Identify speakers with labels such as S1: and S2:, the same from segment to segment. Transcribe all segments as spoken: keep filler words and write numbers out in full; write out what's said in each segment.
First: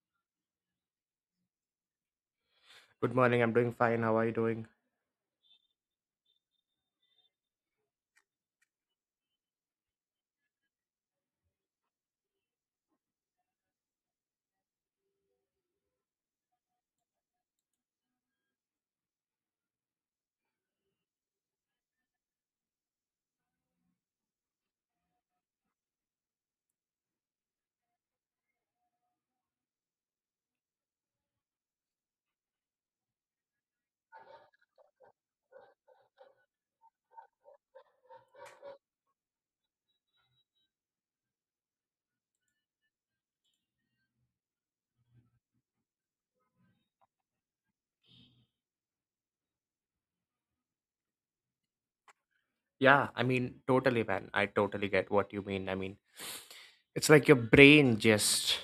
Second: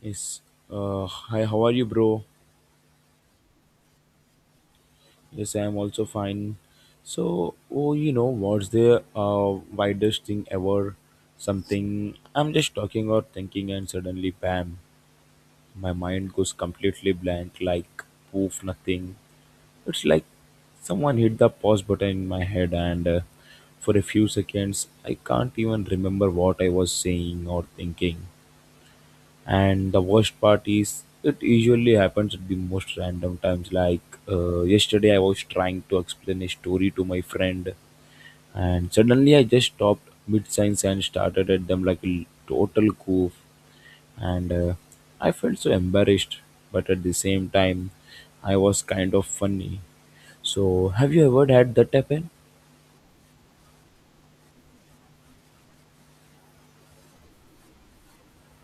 S1: Yes. Uh, hi, how are you, bro?
S2: Good morning. I'm doing fine. How are you doing?
S1: Yes, I am also fine. So, oh, you know, what's the uh, widest thing ever? Something I'm just talking or thinking, and suddenly, bam, my mind goes completely blank, like poof, nothing. It's like someone hit the pause button in my head, and uh, for a few seconds, I can't even remember what I was saying or thinking. And the worst part is it usually happens at the most random times, like uh, yesterday I was trying to explain a story to my friend, and suddenly I just stopped mid-sentence and started at them like a total goof. And uh, I felt so embarrassed, but at the same time I was kind of funny. So have you ever had that happen?
S2: Yeah, I mean, totally, man. I totally get what you mean. I mean, it's like your brain just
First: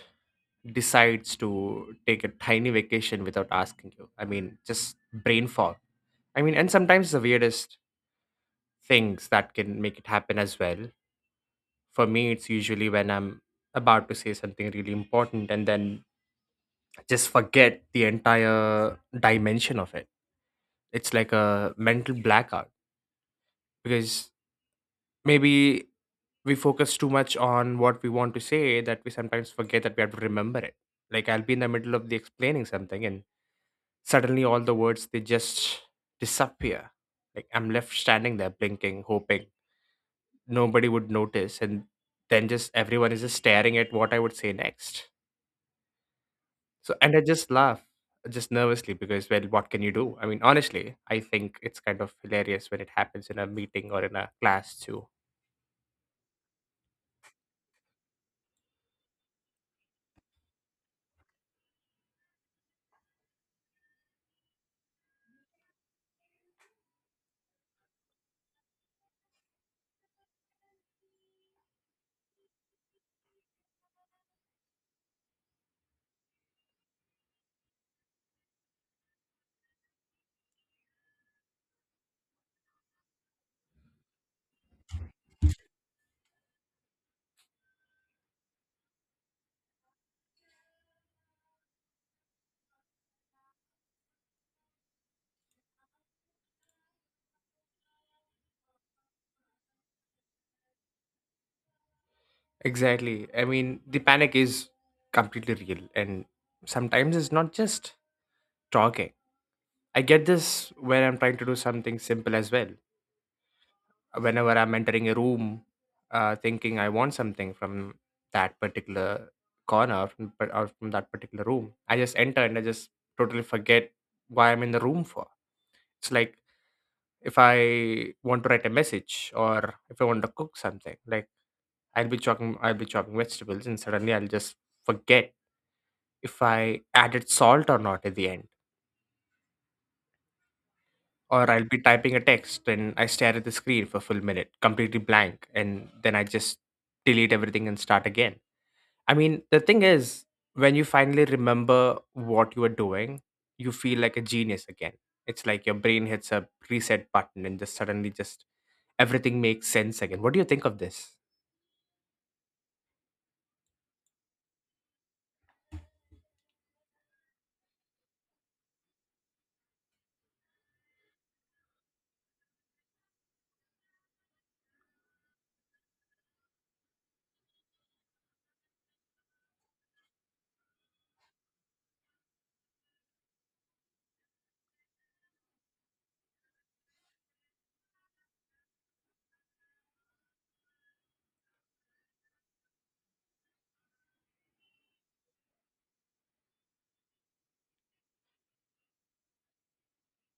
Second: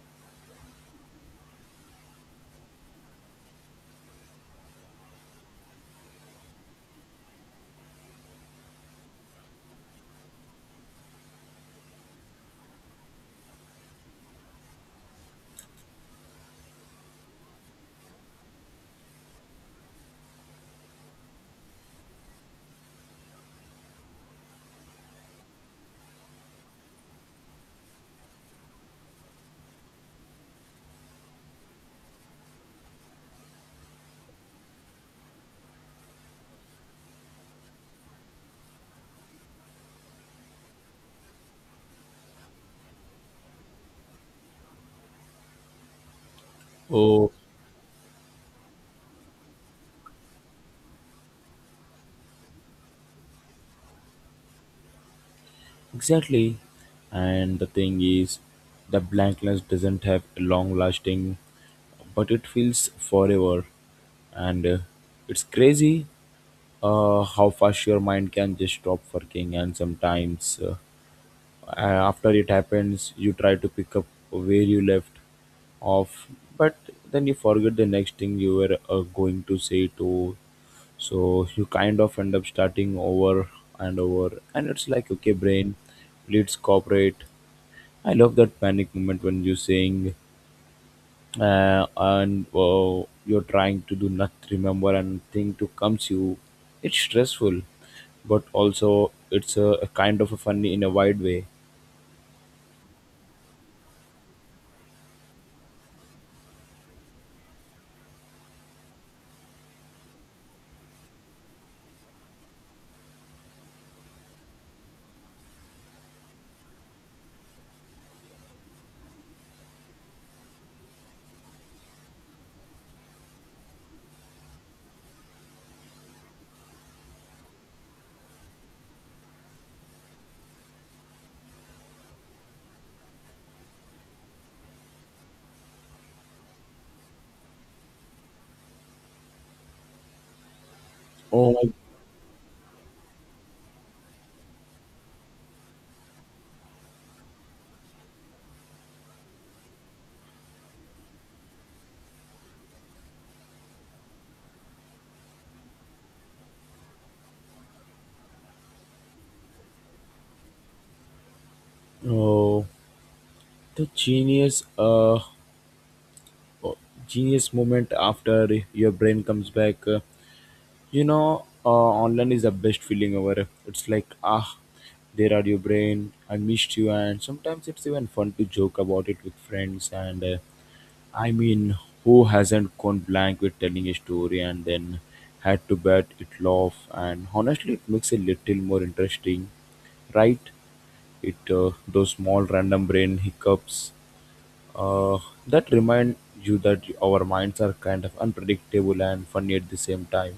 S2: decides to take a tiny vacation without asking you. I mean, just brain fog. I mean, and sometimes the weirdest things that can make it happen as well. For me, it's usually when I'm about to say something really important and then just forget the entire dimension of it. It's like a mental blackout because maybe we focus too much on what we want to say that we sometimes forget that we have to remember it. Like I'll be in the middle of the explaining something and suddenly all the words they just disappear. Like I'm left standing there blinking, hoping nobody would notice and then just everyone is just staring at what I would say next. So and I
S1: Oh.
S2: just laugh just nervously because well what can you do? I mean, honestly, I think it's kind of hilarious when it happens in a meeting or in a class too.
S1: Exactly. And the thing is, the blankness doesn't have a long lasting, but it feels forever. And uh, it's crazy uh, how fast your mind can just stop working. And sometimes, uh, uh, after it happens, you try to pick up where you left off, but then you forget the next thing you were uh, going to say to. So you kind of end up starting over and over, and it's like, okay brain, please cooperate. I love that panic moment when you sing, uh, and uh, you're trying to do not remember and thing to comes you. It's stressful, but also it's a, a kind of a funny in a wide way.
S2: Exactly. I mean, the panic is completely real, and sometimes it's not just talking. I get this when I'm trying to do something simple as well. Whenever I'm entering a room, uh, thinking I want something from that particular corner from, or from that particular room, I just enter and I just totally forget why I'm in the room for. It's like if I want to write a message or if I want to cook something, like I'll be chopping, I'll be chopping vegetables, and suddenly I'll just forget if I added salt or not at the end. Or
S1: Oh
S2: I'll
S1: my.
S2: be typing a text and I stare at the screen for a full minute, completely blank, and then I just delete everything and start again. I mean, the thing is, when you finally remember what you were doing, you feel like a genius again. It's like your brain hits a reset button and just suddenly just everything makes sense again. What do you think of this?
S1: Oh, the genius uh oh, genius moment after your brain comes back. Uh, you know, uh, online is the best feeling ever. It's like, ah, there are your brain, I missed you. And sometimes it's even fun to joke about it with friends, and uh, I mean, who hasn't gone blank with telling a story and then had to bet it laugh. And honestly, it makes it little more interesting, right? It uh, those small random brain hiccups uh, that remind you that our minds are kind of unpredictable and funny at the same time.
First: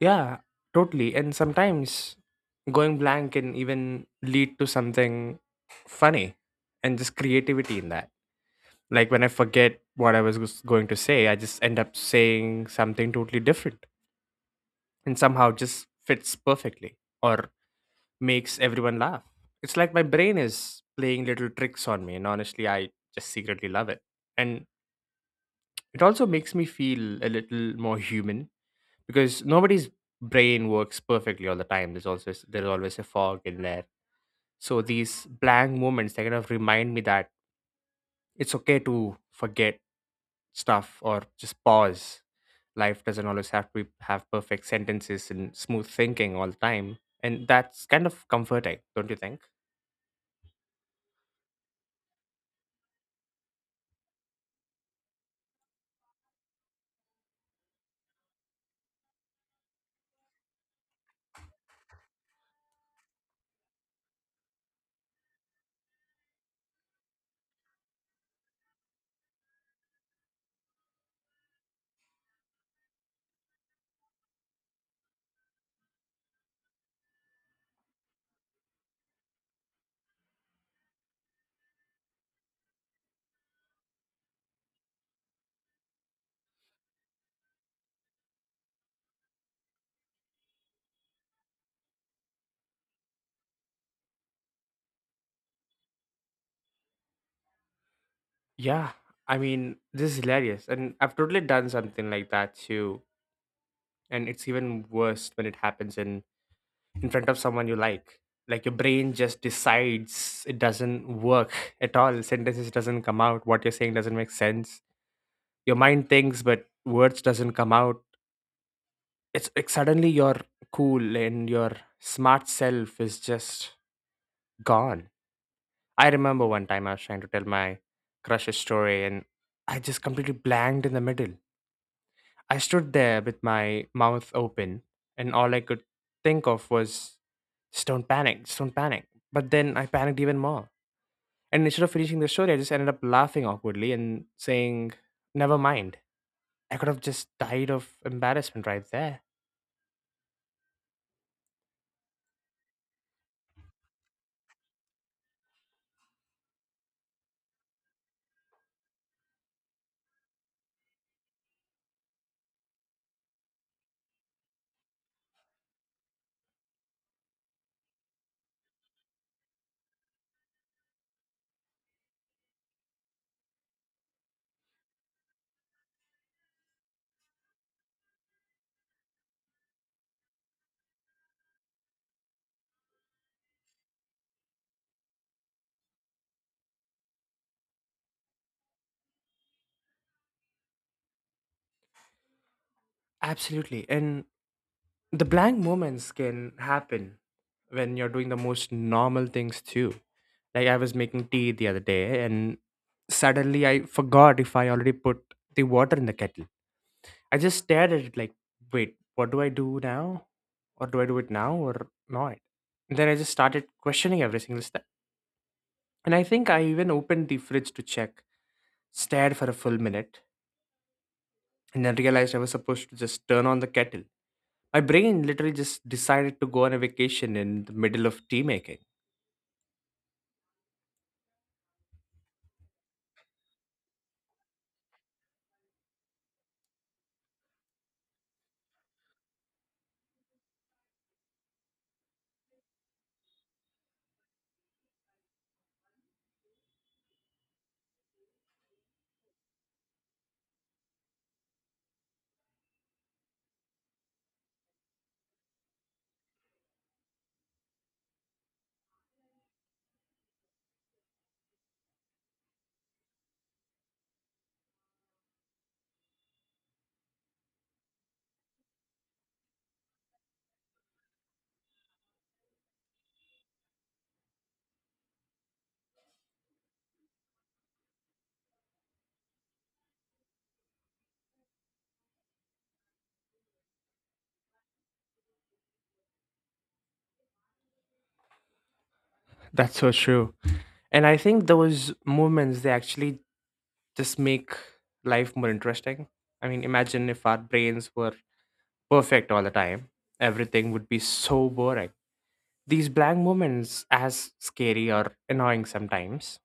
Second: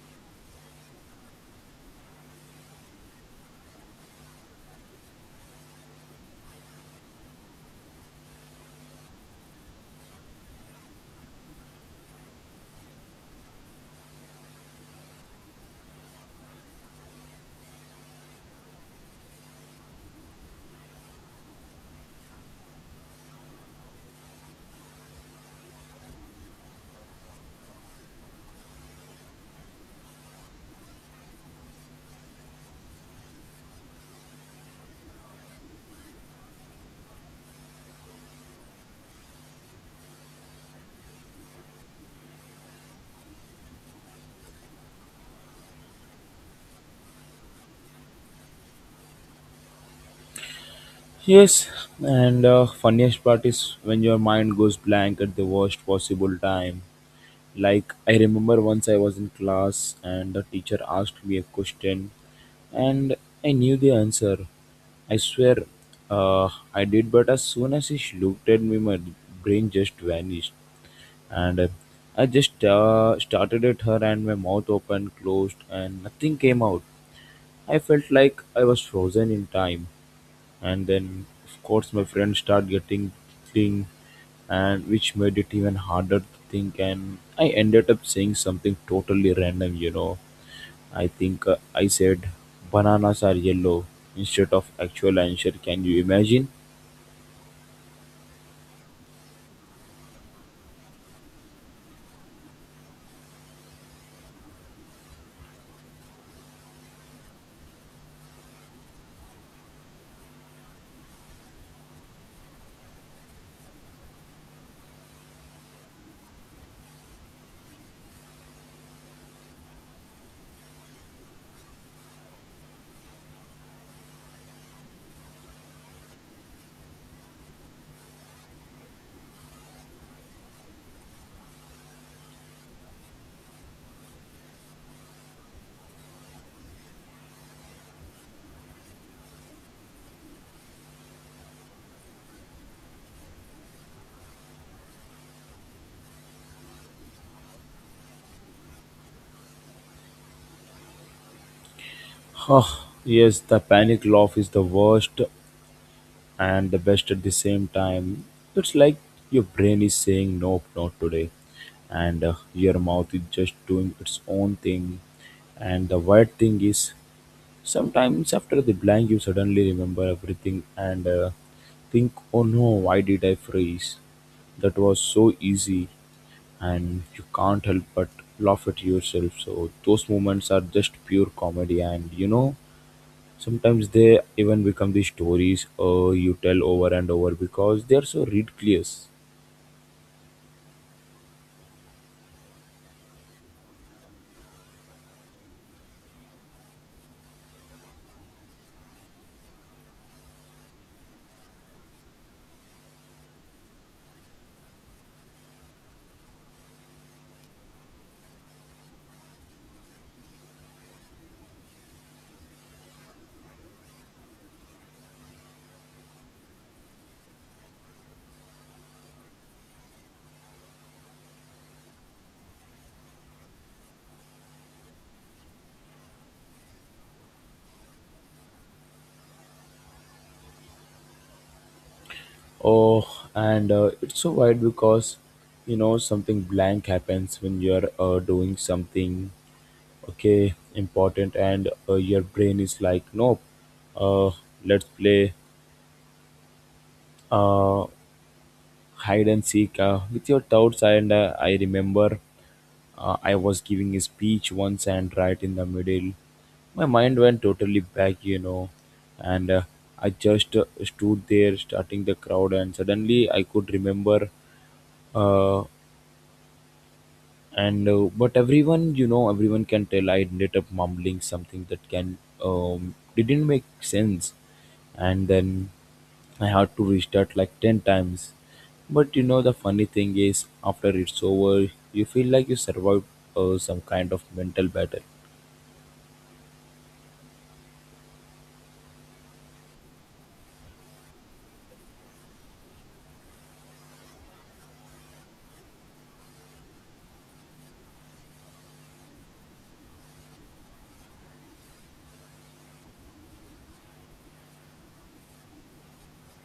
S2: Yeah, totally. And sometimes going blank can even lead to something funny and just creativity in that. Like when I forget what I was gus- going to say, I just end up saying something totally different and somehow just fits perfectly or makes everyone laugh. It's like my brain is playing little tricks on me, and honestly, I just secretly love it. And it also makes me feel a little more human because nobody's brain works perfectly all the time, there's also there's always a fog in there. So these blank moments, they kind of remind me that it's okay to forget stuff or just pause. Life doesn't always have to be, have perfect sentences and smooth thinking all the time, and that's kind of comforting, don't you think?
S1: Yes, and uh, funniest part is when your mind goes blank at the worst possible time. Like I remember once I was in class and the teacher asked me a question, and I knew the answer. I swear, uh, I did, but as soon as she looked at me, my brain just vanished, and uh, I just uh, started at her, and my mouth opened, closed, and nothing came out. I felt like I was frozen in time. And then, of course, my friends start getting thing, and which made it even harder to think. And I ended up saying something totally random. You know, I think uh, I said bananas are yellow instead of actual answer. Can you imagine?
S2: Yeah, I mean this is hilarious and I've totally done something like that too. And it's even worse when it happens in in front of someone you like like your brain just decides it doesn't work at all, sentences doesn't come out, what you're saying doesn't make sense, your mind thinks but words doesn't come out. It's like suddenly you're cool and your smart self is just gone. I remember one time I was trying to tell my crush's story and I just completely blanked in the middle. I stood there with my mouth open, and all I could think of was, just don't panic, just don't panic. But then I panicked even more. And instead of finishing the story, I just ended up laughing awkwardly and saying, never mind. I could have just died of embarrassment right there.
S1: Oh yes, the panic laugh is the worst and the best at the same time. It's like your brain is saying nope, not today, and uh, your mouth is just doing its own thing. And the weird thing is, sometimes after the blank, you suddenly remember everything and uh, think, oh no, why did I freeze? That was so easy, and you can't help but laugh at yourself. So those moments are just pure comedy, and you know, sometimes they even become the stories uh, you tell over and over because they are so ridiculous.
S2: Absolutely. And the blank moments can happen when you're doing the most normal things too. Like I was making tea the other day, and suddenly I forgot if I already put the water in the kettle. I just stared at it like, wait, what do I do now? Or do I do it now or not? And then I just started questioning every single step. And I think I even opened the fridge to check, stared for a full minute, and then realized I was supposed to just turn on the kettle. My brain literally just decided to go on a vacation in the middle of tea making.
S1: Oh, and uh, it's so wild because you know something blank happens when you're uh, doing something okay important, and uh, your brain is like nope, uh, let's play uh, hide and seek uh, with your doubts. And uh, I remember uh, I was giving a speech once, and right in the middle my mind went totally back, you know, and uh, I just uh, stood there starting the crowd, and suddenly I could remember uh, and uh, But everyone, you know, everyone can tell I ended up mumbling something that can um, didn't make sense. And then I had to restart like ten times. But you know, the funny thing is after it's over you feel like you survived uh, some kind of mental battle.
S2: That's so true. And I think those movements, they actually just make life more interesting. I mean, imagine if our brains were perfect all the time, everything would be so boring. These blank moments, as scary or annoying sometimes,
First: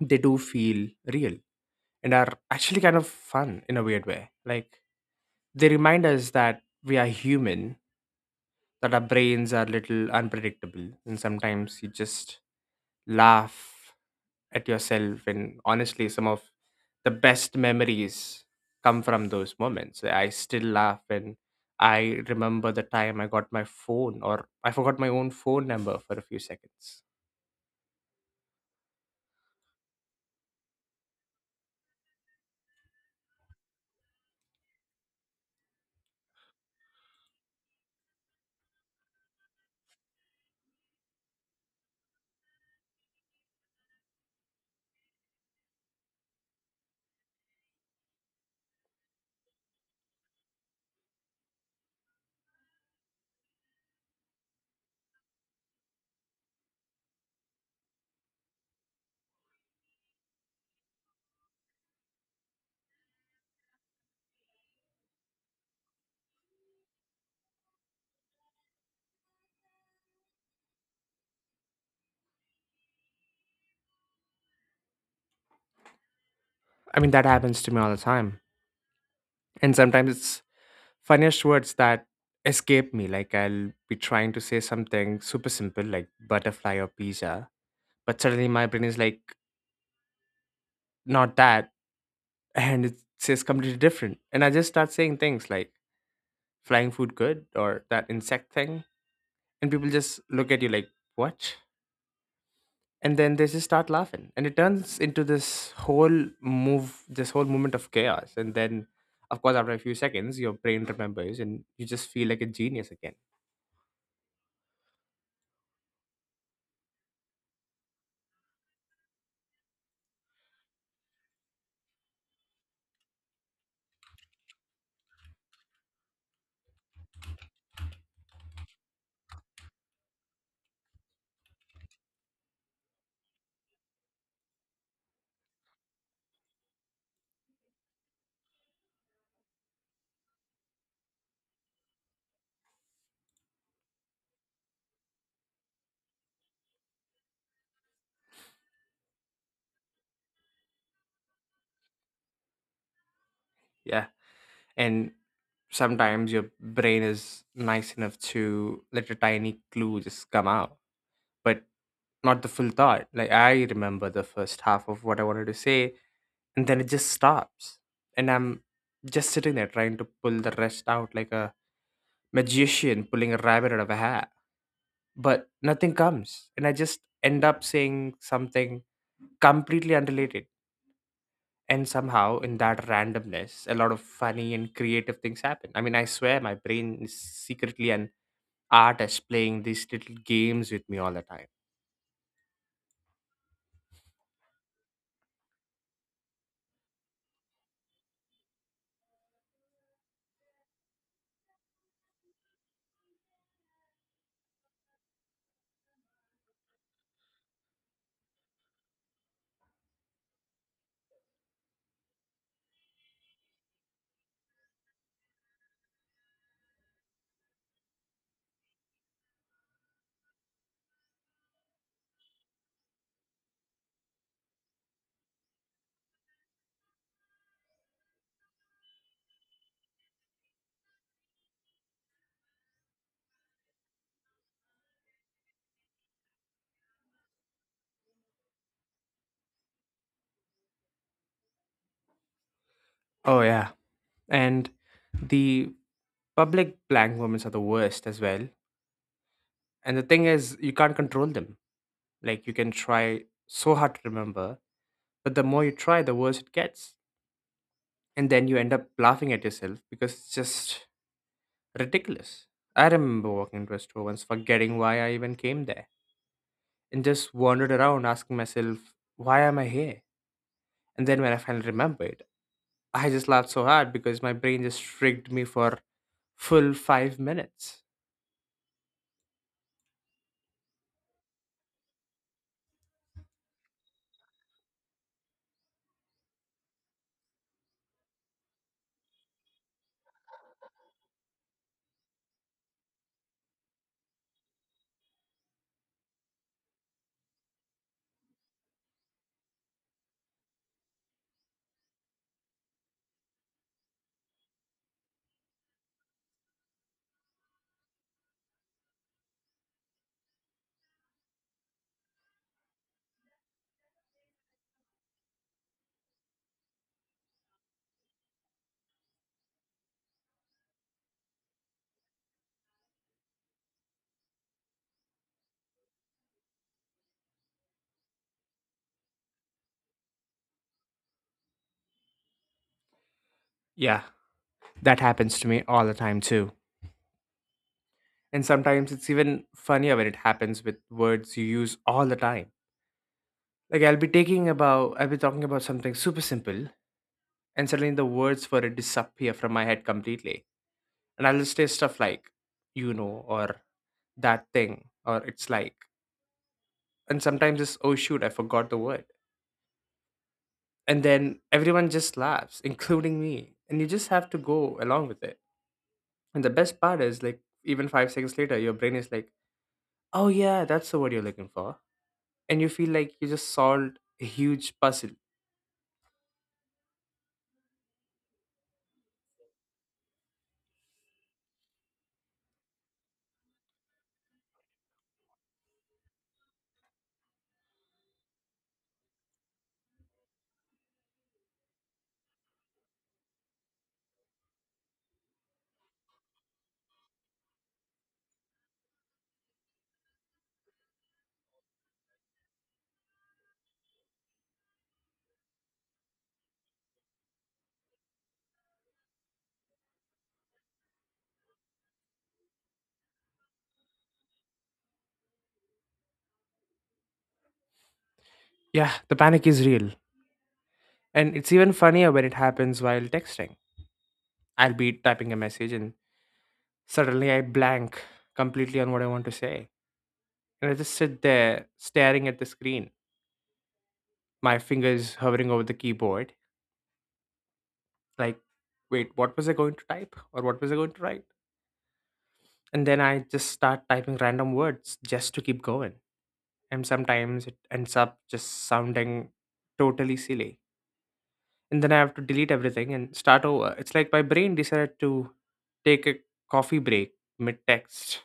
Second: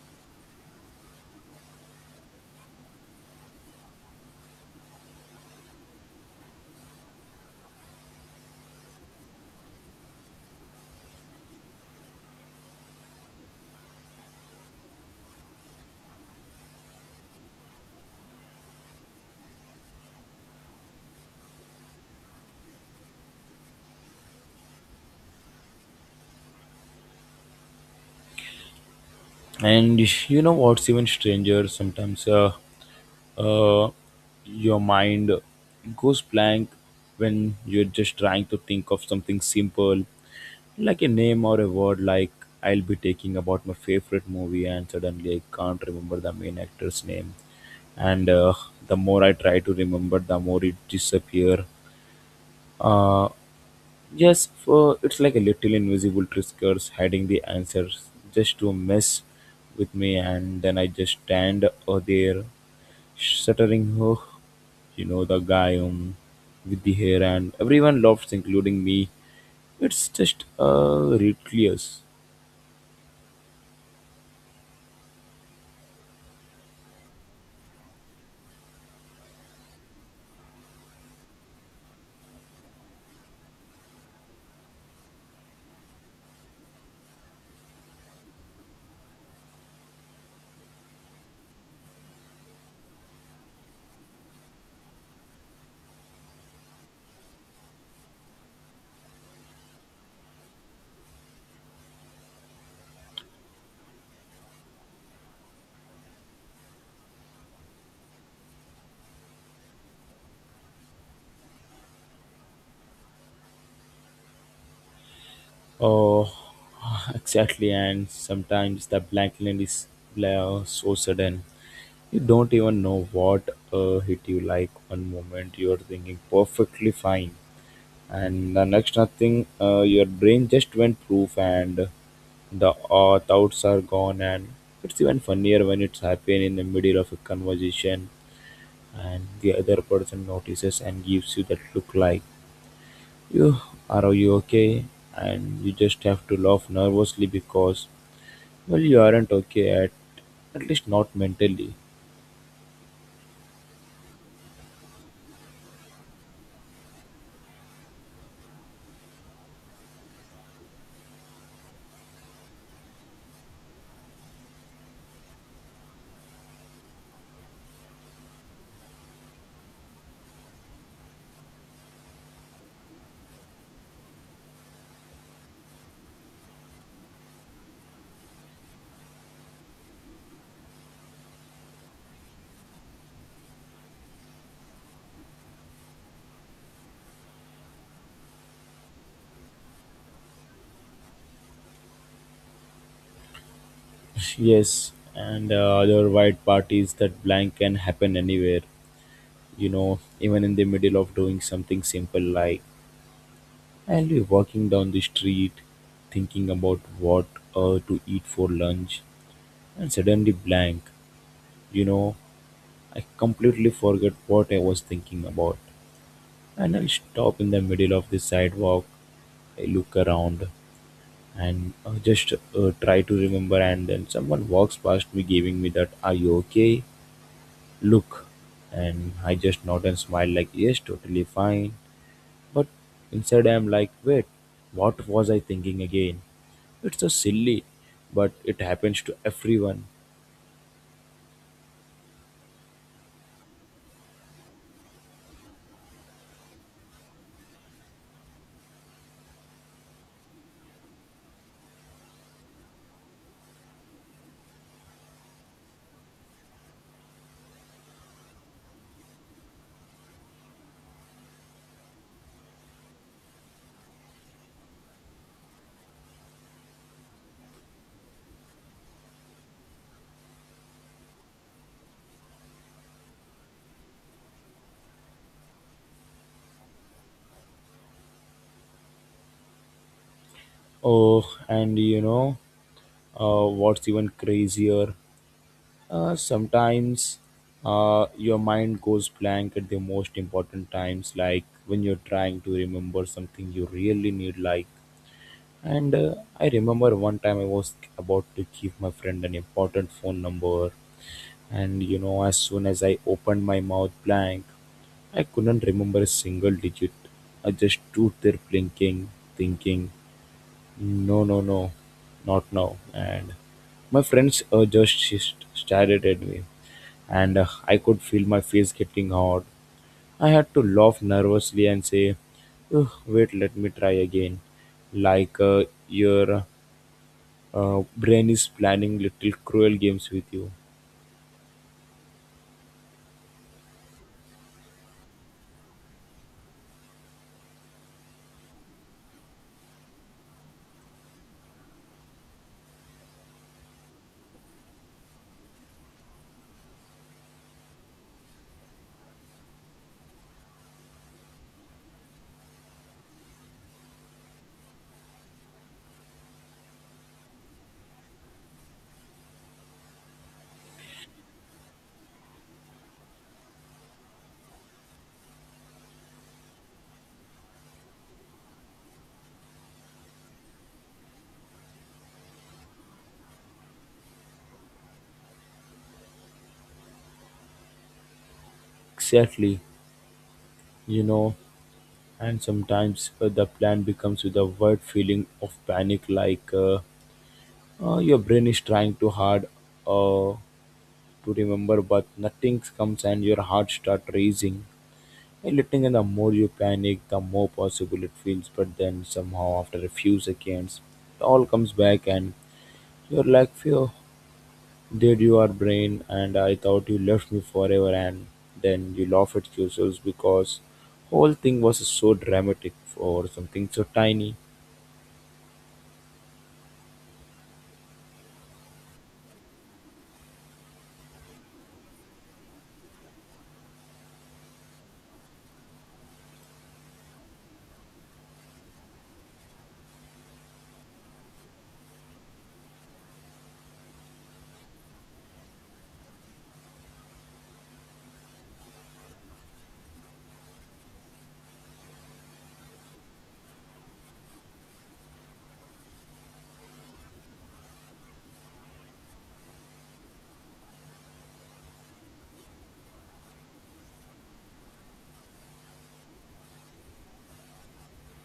S2: they do feel real and are actually kind of fun in a weird way. Like, they remind us that we are human, that our brains are little unpredictable, and sometimes you just laugh at yourself. And honestly, some of the best memories come from those moments. I still laugh when I remember the time I got my phone or I forgot my own phone number for a few seconds.
S1: And you know what's even stranger? Sometimes uh, uh, your mind goes blank when you're just trying to think of something simple, like a name or a word. Like I'll be thinking about my favorite movie, and suddenly I can't remember the main actor's name. And uh, the more I try to remember, the more it disappears. Yes, for it's like a little invisible tricksters hiding the answers just to mess with me, and then I just stand uh, there, stuttering. Oh, you know the guy um, with the hair, and everyone laughs, including me. It's just uh, ridiculous.
S2: I mean, that happens to me all the time. And sometimes it's funniest words that escape me. Like I'll be trying to say something super simple, like butterfly or pizza, but suddenly my brain is like, not that. And it says completely different. And I just start saying things like, flying food good or that insect thing, and people just look at you like what. And then they just start laughing and it turns into this whole move this whole moment of chaos. And then of course after a few seconds your brain remembers and you just feel like a genius again.
S1: Oh, exactly. And sometimes the blanking is bla- so sudden. You don't even know what uh, hit you, like, one moment you are thinking perfectly fine and the next nothing. Uh, your brain just went proof, and the uh, doubts are gone. And it's even funnier when it's happening in the middle of a conversation, and the other person notices and gives you that look like, you, are you okay? And you just have to laugh nervously because, well, you aren't okay, at at least not mentally.
S2: Yeah, and sometimes your brain is nice enough to let a tiny clue just come out, but not the full thought. Like I remember the first half of what I wanted to say and then it just stops, and I'm just sitting there trying to pull the rest out like a magician pulling a rabbit out of a hat. But nothing comes and I just end up saying something completely unrelated. And somehow in that randomness a lot of funny and creative things happen. I mean, I swear my brain is secretly an artist playing these little games with me all the time.
S1: Yes, and uh, other white parties that blank can happen anywhere, you know, even in the middle of doing something simple. Like I'll be walking down the street thinking about what uh, to eat for lunch, and suddenly blank, you know, I completely forget what I was thinking about. And I'll stop in the middle of the sidewalk, I look around and uh, just uh, try to remember. And then someone walks past me giving me that are you okay look, and I just nod and smile like yes totally fine. But inside I'm like, wait, what was I thinking again? It's so silly, but it happens to everyone.
S2: Oh yeah, and the public blank moments are the worst as well. And the thing is you can't control them. Like you can try so hard to remember, but the more you try, the worse it gets. And then you end up laughing at yourself because it's just ridiculous. I remember walking into a store once, forgetting why I even came there, and just wandered around asking myself, why am I here? And then when I finally remembered, I just laughed so hard because my brain just tricked me for full five minutes.
S1: Oh, and you know, uh, what's even crazier? Uh, sometimes uh, your mind goes blank at the most important times, like when you're trying to remember something you really need, like. And uh, I remember one time I was about to give my friend an important phone number, and you know, as soon as I opened my mouth blank, I couldn't remember a single digit. I just stood there blinking, thinking, no, no, no, not now. And my friends uh, just sh- stared at me, and uh, I could feel my face getting hot. I had to laugh nervously and say, "Ugh, wait, let me try again." Like uh, your uh, brain is planning little cruel games with you.
S2: Yeah, that happens to me all the time too. And sometimes it's even funnier when it happens with words you use all the time. Like I'll be taking about I'll be talking about something super simple and suddenly the words for it disappear from my head completely. And I'll just say stuff like, you know, or that thing, or it's like. And sometimes it's oh shoot, I forgot the word. And then everyone just laughs, including me. And you just have to go along with it. And the best part is like even five seconds later, your brain is like, oh yeah, that's the word you're looking for. And you feel like you just solved a huge puzzle.
S1: Exactly, you know. And sometimes uh, the plan becomes with a word feeling of panic, like, uh, uh, your brain is trying too hard uh, to remember, but nothing comes and your heart starts racing. And letting, and the more you panic, the more possible it feels. But then somehow, after a few seconds, it all comes back, and you're like, "Phew, did you are brain?" And I thought you left me forever. And then you laugh at yourselves because whole thing was so dramatic for something so tiny.
S2: Yeah, the panic is real. And it's even funnier when it happens while texting. I'll be typing a message and suddenly I blank completely on what I want to say. And I just sit there staring at the screen, my fingers hovering over the keyboard. Like, wait, what was I going to type? Or what was I going to write? And then I just start typing random words just to keep going. And sometimes it ends up just sounding totally silly. And then I have to delete everything and start over. It's like my brain decided to take a coffee break mid text.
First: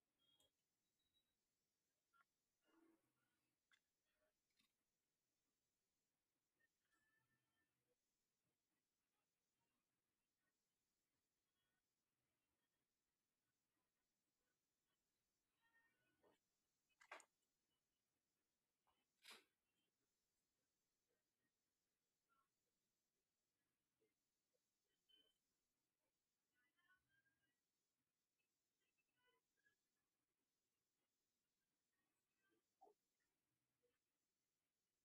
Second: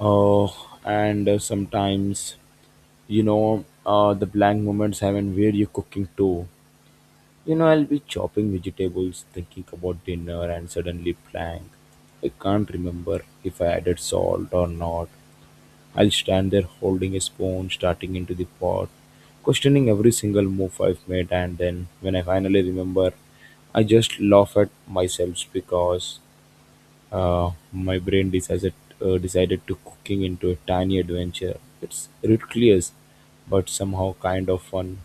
S1: Uh, and uh, sometimes, you know, uh, the blank moments happen where you're cooking too. You know, I'll be chopping vegetables thinking about dinner, and suddenly blank, I can't remember if I added salt or not. I'll stand there holding a spoon starting into the pot, questioning every single move I've made. And then when I finally remember, I just laugh at myself because uh, my brain decided uh, decided to cooking into a tiny adventure. It's ridiculous, but somehow kind of fun.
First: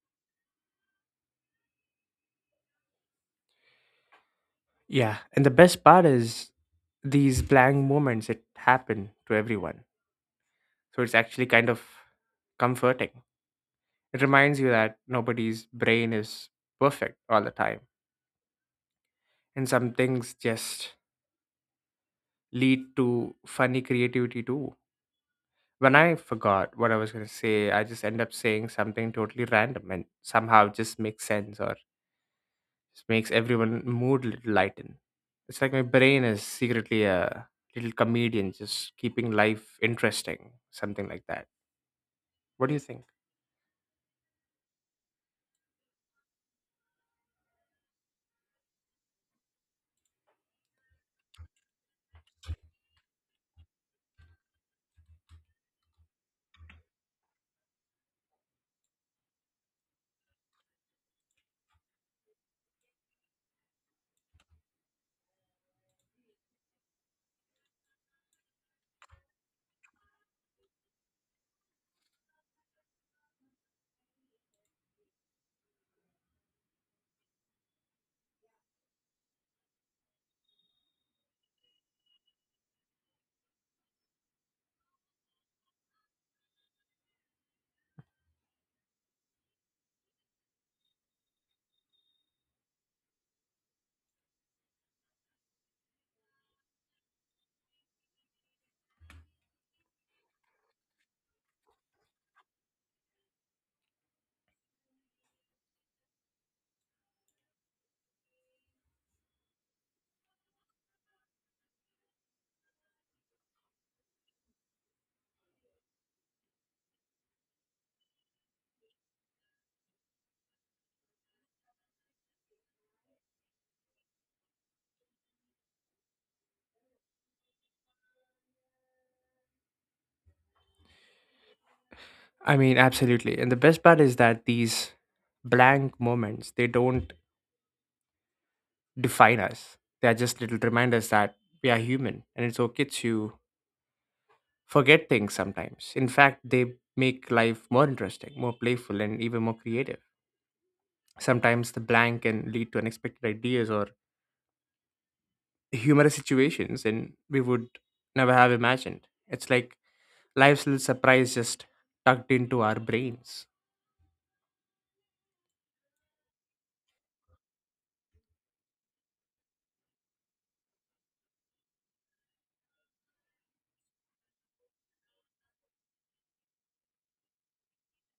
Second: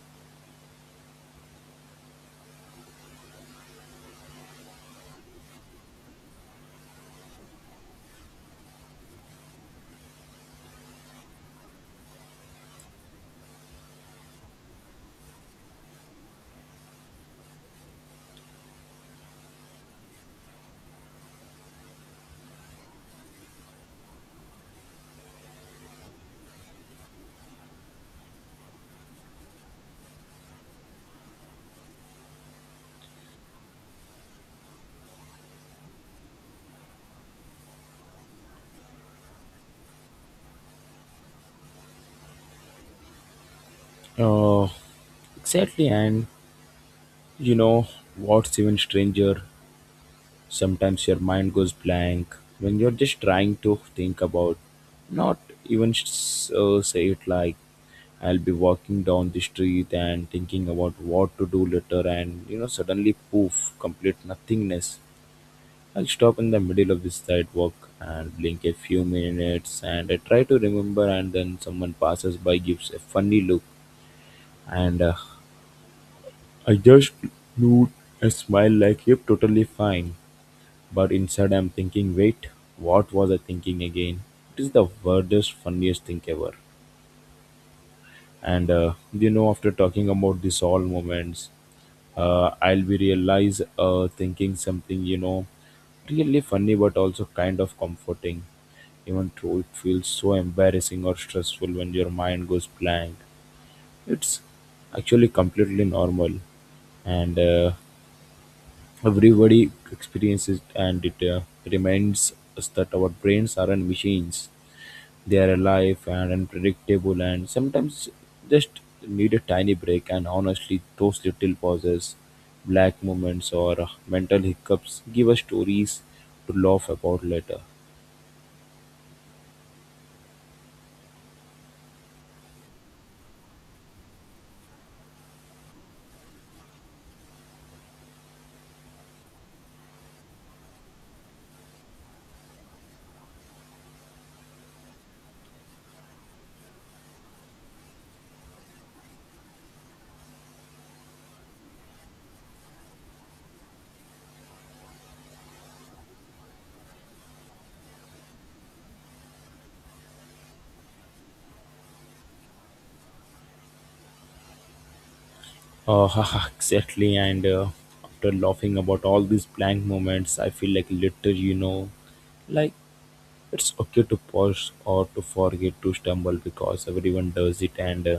S2: Yeah, and the best part is these blank moments it happen to everyone. So it's actually kind of comforting. It reminds you that nobody's brain is perfect all the time. And some things just lead to funny creativity too. When I forgot what I was going to say, I just end up saying something totally random and somehow it just makes sense, or just makes everyone mood little lighten. It's like my brain is secretly a little comedian, just keeping life interesting, something like that. What do you think?
S1: Uh, exactly, and you know what's even stranger? Sometimes your mind goes blank when you're just trying to think about, not even s- uh, say it, like. I'll be walking down the street and thinking about what to do later, and you know, suddenly poof, complete nothingness. I'll stop in the middle of this sidewalk and blink a few minutes, and I try to remember. And then someone passes by, gives a funny look, and uh, I just look and smile like yep totally fine. But inside I'm thinking, wait, what was I thinking again? It is the weirdest funniest thing ever. And uh, you know, after talking about this all moments, uh, I'll be realize uh, thinking something, you know, really funny but also kind of comforting. Even though it feels so embarrassing or stressful when your mind goes blank, it's actually completely normal, and uh, everybody experiences it. And it uh, reminds us that our brains aren't machines. They are alive and unpredictable, and sometimes just need a tiny break. And honestly, those little pauses, black moments, or uh, mental hiccups give us stories to laugh about later.
S2: I mean, absolutely. And the best part is that these blank moments, they don't define us. They are just little reminders that we are human and it's okay to forget things sometimes. In fact, they make life more interesting, more playful, and even more creative. Sometimes the blank can lead to unexpected ideas or humorous situations and we would never have imagined. It's like life's little surprise just tucked into our brains.
S1: Oh, exactly. And uh, After laughing about all these blank moments, I feel like little, you know, like it's okay to pause or to forget to stumble because everyone does it, and uh,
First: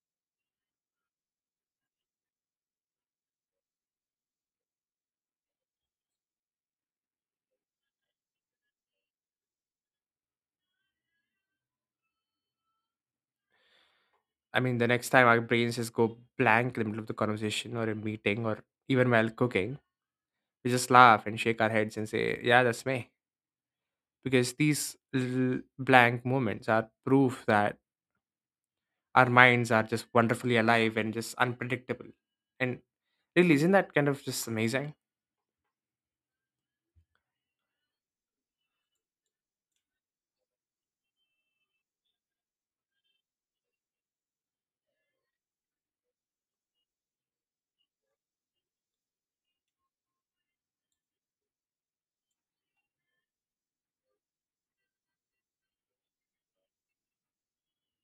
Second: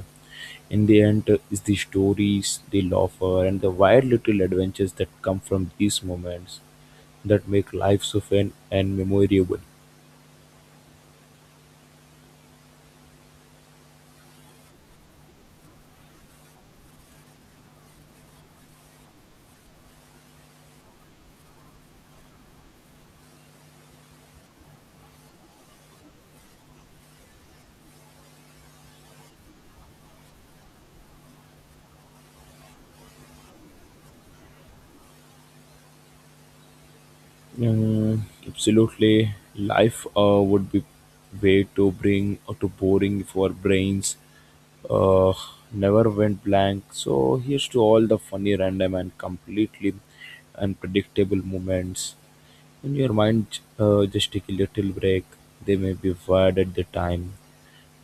S1: in the end uh, is the stories, the laughter, and the wild little adventures that come from these moments that make life so fun and memorable.
S2: I mean, the next time our brains just go blank in the middle of the conversation or a meeting or even while cooking, we just laugh and shake our heads and say, "Yeah, that's me." Because these little blank moments are proof that our minds are just wonderfully alive and just unpredictable. And really, isn't that kind of just amazing?
S1: Mm, absolutely, life uh, would be way to bring or to boring for brains. Uh, Never went blank. So here's to all the funny, random, and completely unpredictable moments in your mind. Uh, just take a little break. They may be wired at the time,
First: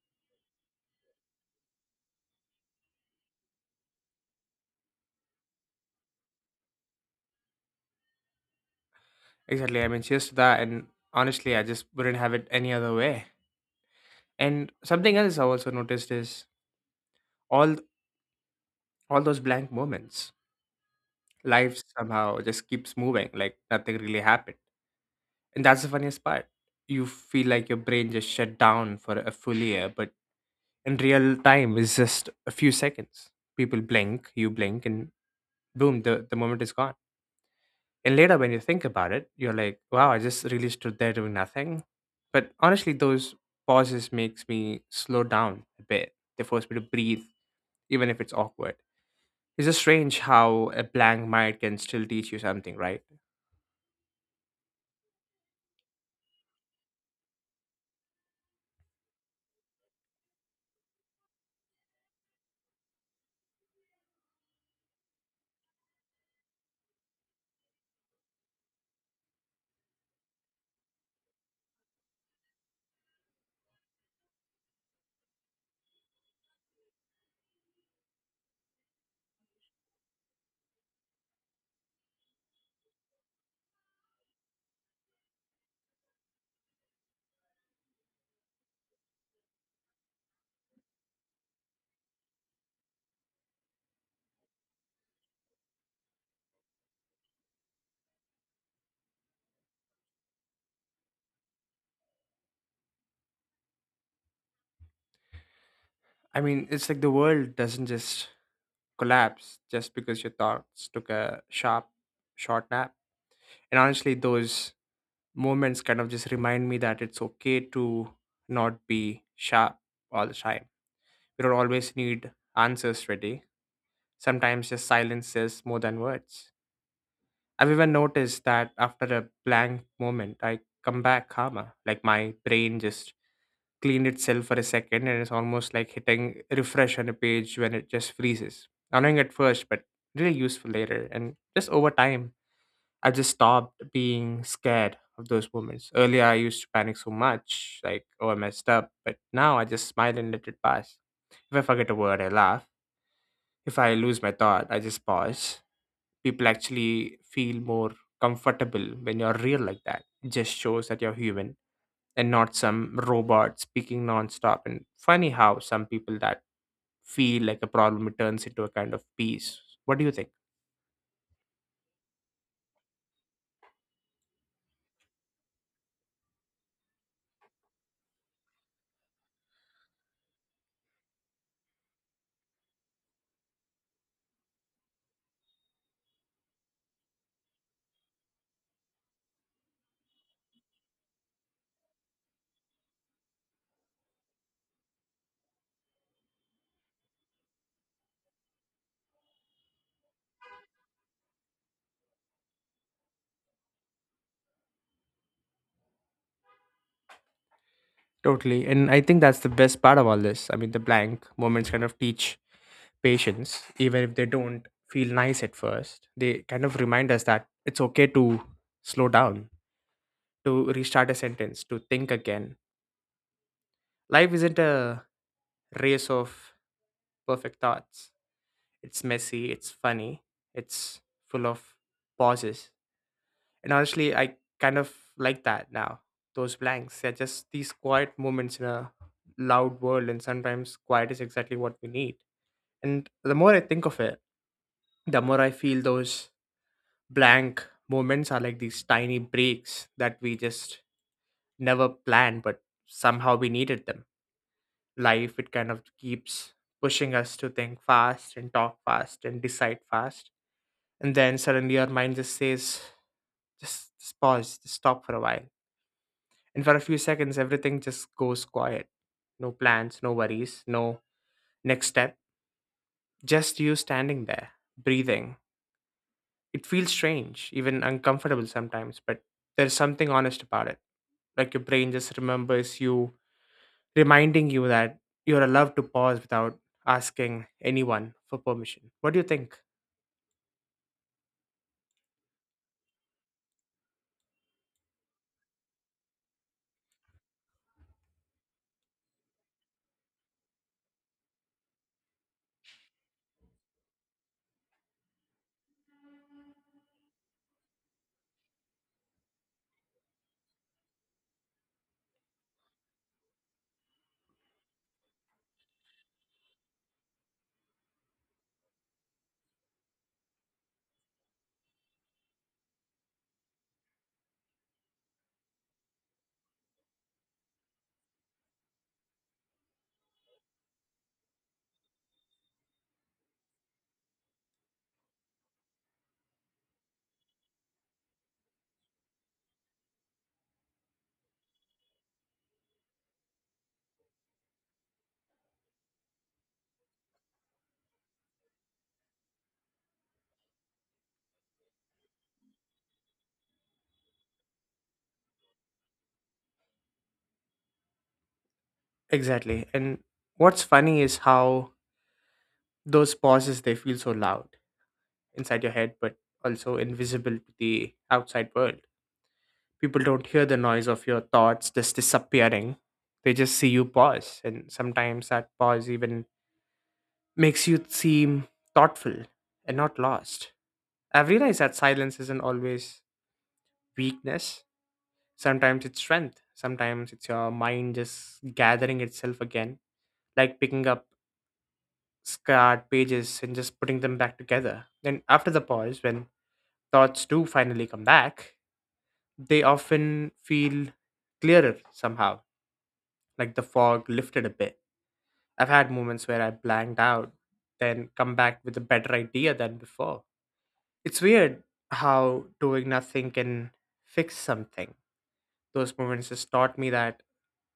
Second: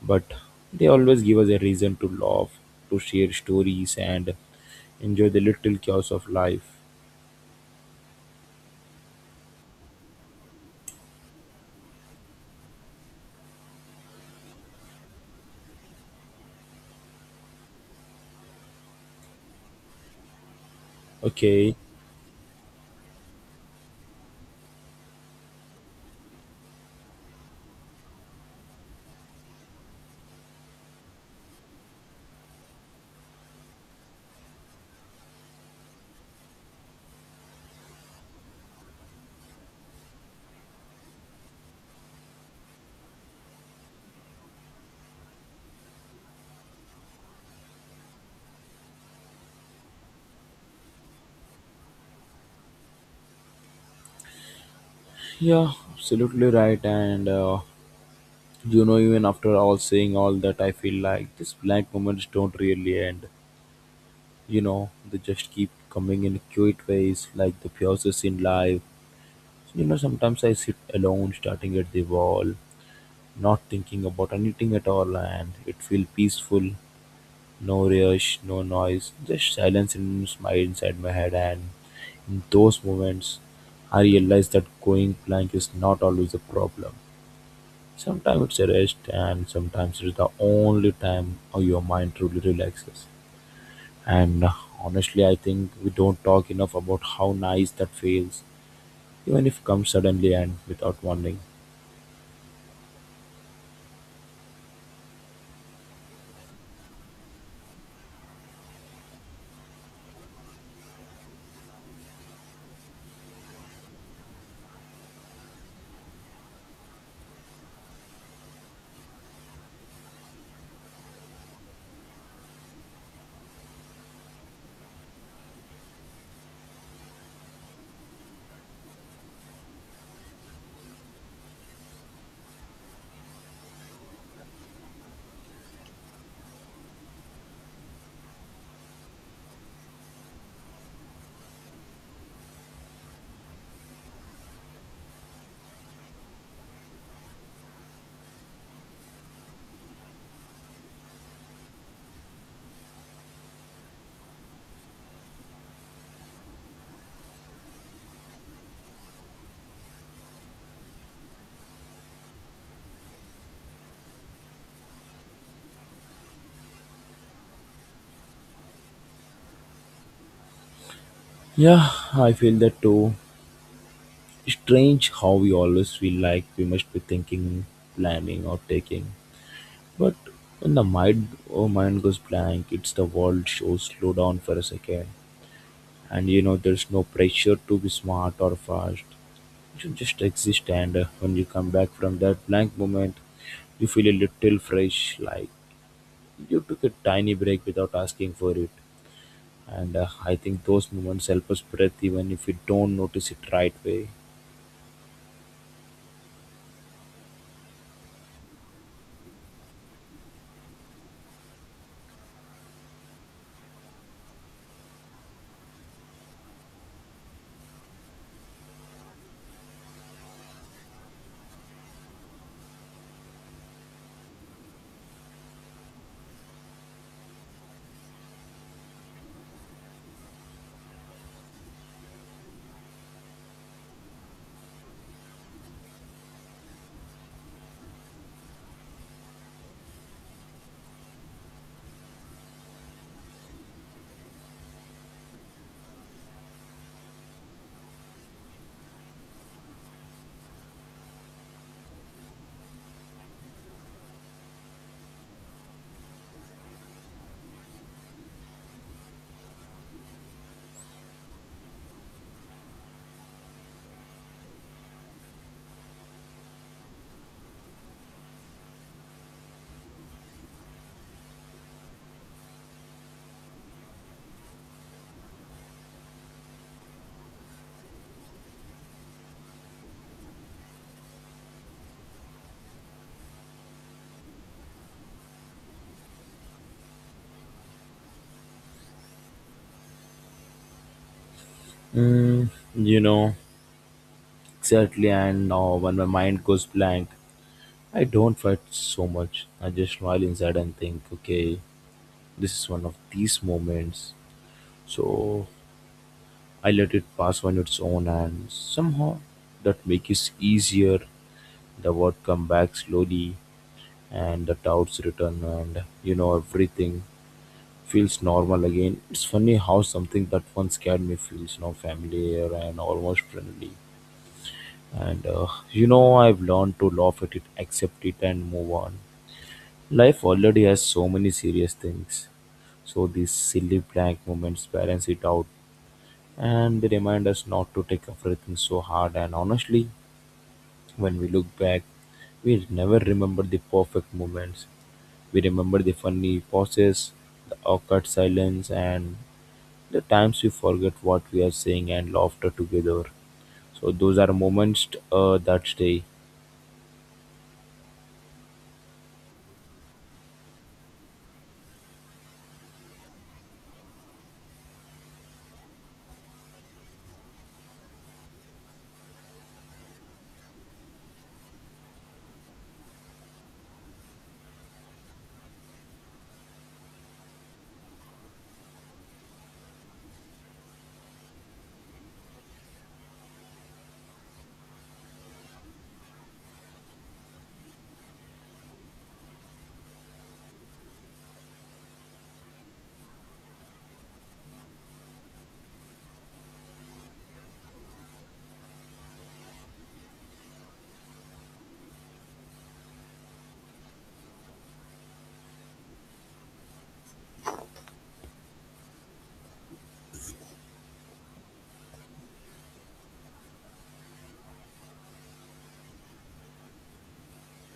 S1: but they always give us a reason to laugh, to share stories, and enjoy the little chaos of life.
S2: Exactly. I mean, cheers to that. And honestly, I just wouldn't have it any other way. And something else I also noticed is all all those blank moments.
S1: Okay.
S2: Life somehow just keeps moving, like nothing really happened. And that's the funniest part. You feel like your brain just shut down for a full year, but in real time it's just a few seconds. People blink, you blink, and boom, the, the moment is gone. And later when you think about it, you're like, wow, I just really stood there doing nothing. But honestly, those pauses makes me slow down a bit. They force me to breathe, even if it's awkward. It's just strange how a blank mind can still teach you something, right?
S1: Yeah, absolutely right. And uh, You know, even after all saying all that, I feel like these blank moments don't really end. You know, they just keep coming in cute ways, like the pauses in life. So, you know, sometimes I sit alone, starting at the wall, not thinking about anything at all, and it feels peaceful. No rush, no noise, just silence and smile inside my head. And in those moments, I realize that going blank is not always a problem. Sometimes it's a rest, and sometimes it's the only time your mind truly relaxes. And uh, Honestly, I think we don't talk enough about how nice that feels, even if it comes suddenly and without warning.
S2: I mean, it's like the world doesn't just collapse just because your thoughts took a sharp, short nap. And honestly, those moments kind of just remind me that it's okay to not be sharp all the time. We don't always need answers ready. Sometimes just silence says more than words. I've even noticed that after a blank moment, I come back calmer. Like my brain just clean itself for a second, and it's almost like hitting refresh on a page when it just freezes. Annoying at first, but really useful later. And just over time, I just stopped being scared of those moments. Earlier, I used to panic so much, like, oh, I messed up. But now I just smile and let it pass. If I forget a word, I laugh. If I lose my thought, I just pause. People actually feel more comfortable when you're real like that. It just shows that you're human and not some robot speaking nonstop. And funny how some people that feel like a problem it turns into a kind of peace. What do you think?
S1: Yeah, I feel that too. Strange how we always feel like we must be thinking, planning, or taking. But when the mind, oh, mind goes blank, it's the world shows slow down for a second. And you know, there's no pressure to be smart or fast. You just exist, and uh, when you come back from that blank moment, you feel a little fresh, like you took a tiny break without asking for it. And uh, I think those moments help us breathe even if we don't notice it right away.
S2: Totally. And I think that's the best part of all this. I mean, the blank moments kind of teach patience, even if they don't feel nice at first. They kind of remind us that it's okay to slow down, to restart a sentence, to think again. Life isn't a race of perfect thoughts. It's messy, it's funny, it's full of pauses. And honestly, I kind of like that now. Those blanks, they're just these quiet moments in a loud world, and sometimes quiet is exactly what we need. And the more I think of it, the more I feel those blank moments are like these tiny breaks that we just never planned, but somehow we needed them. Life, it kind of keeps pushing us to think fast and talk fast and decide fast. And then suddenly our mind just says, just, just pause, just stop for a while. And for a few seconds, everything just goes quiet. No plans, no worries, no next step. Just you standing there, breathing. It feels strange, even uncomfortable sometimes, but there's something honest about it. Like your brain just remembers you, reminding you that you're allowed to pause without asking anyone for permission. What do you think?
S1: Mm, you know, exactly. And now when my mind goes blank, I don't fight so much. I just smile inside and think, okay, this is one of these moments. So I let it pass on its own, and somehow that makes it easier. The word come back slowly, and the doubts return, and you know everything feels normal again. It's funny how something that once scared me feels now familiar and almost friendly. And uh, You know, I've learned to laugh at it, accept it, and move on. Life already has so many serious things, so these silly blank moments balance it out, and they remind us not to take everything so hard. And honestly, when we look back, we never remember the perfect moments. We remember the funny pauses, the awkward silence, and the times we forget what we are saying and laughter together. So those are moments uh, that stay.
S2: Exactly. And what's funny is how those pauses they feel so loud inside your head, but also invisible to the outside world. People don't hear the noise of your thoughts just disappearing. They just see you pause, and sometimes that pause even makes you seem thoughtful and not lost. I've realized that silence isn't always weakness. Sometimes it's strength. Sometimes it's your mind just gathering itself again, like picking up scarred pages and just putting them back together. And after the pause, when thoughts do finally come back, they often feel clearer somehow, like the fog lifted a bit. I've had moments where I blanked out, then come back with a better idea than before. It's weird how doing nothing can fix something. Those moments just taught me that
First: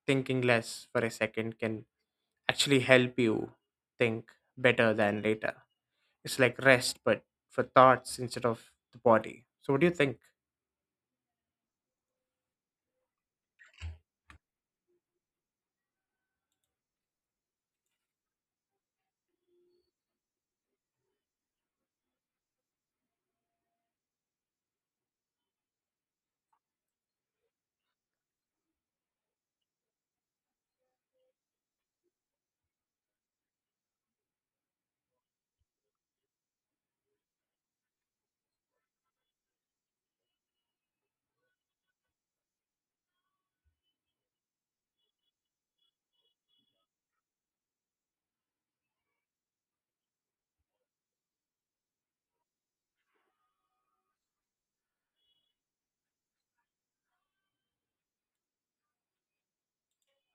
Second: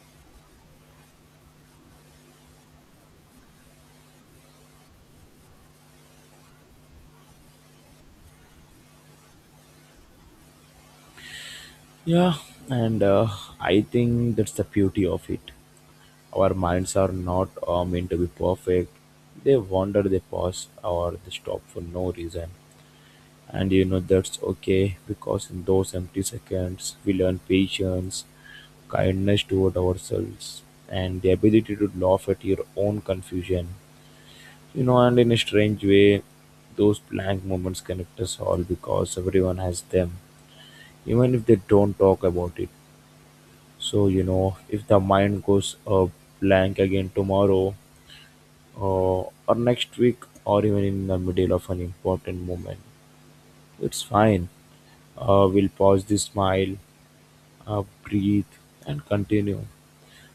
S2: thinking less for a second can actually help you think better than later. It's like rest, but for thoughts instead of the body. So, what do you think?
S1: Yeah, and uh, I think that's the beauty of it. Our minds are not uh, meant to be perfect. They wander, they pause, or they stop for no reason. And you know that's okay, because in those empty seconds we learn patience, kindness toward ourselves, and the ability to laugh at your own confusion. You know, and in a strange way, those blank moments connect us all because everyone has them, even if they don't talk about it. So, you know, if the mind goes uh, blank again tomorrow uh, or next week or even in the middle of an important moment, it's fine. Uh, we'll pause the smile, uh, breathe, and continue.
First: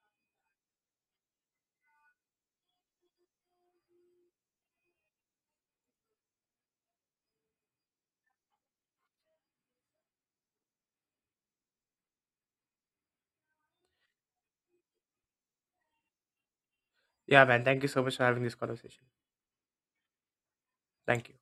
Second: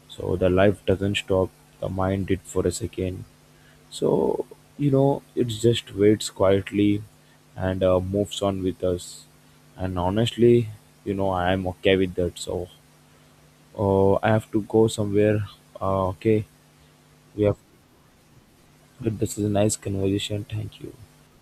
S1: So the life doesn't stop. The mind did for a second. So you know, it just waits quietly and uh, moves on with us. And honestly, you know, I am okay with that. So uh, I have to go somewhere. Uh, okay,
S2: Yeah,
S1: we have.
S2: man, thank you so much for having this conversation.
S1: But this is a nice conversation. Thank you.
S2: Thank you.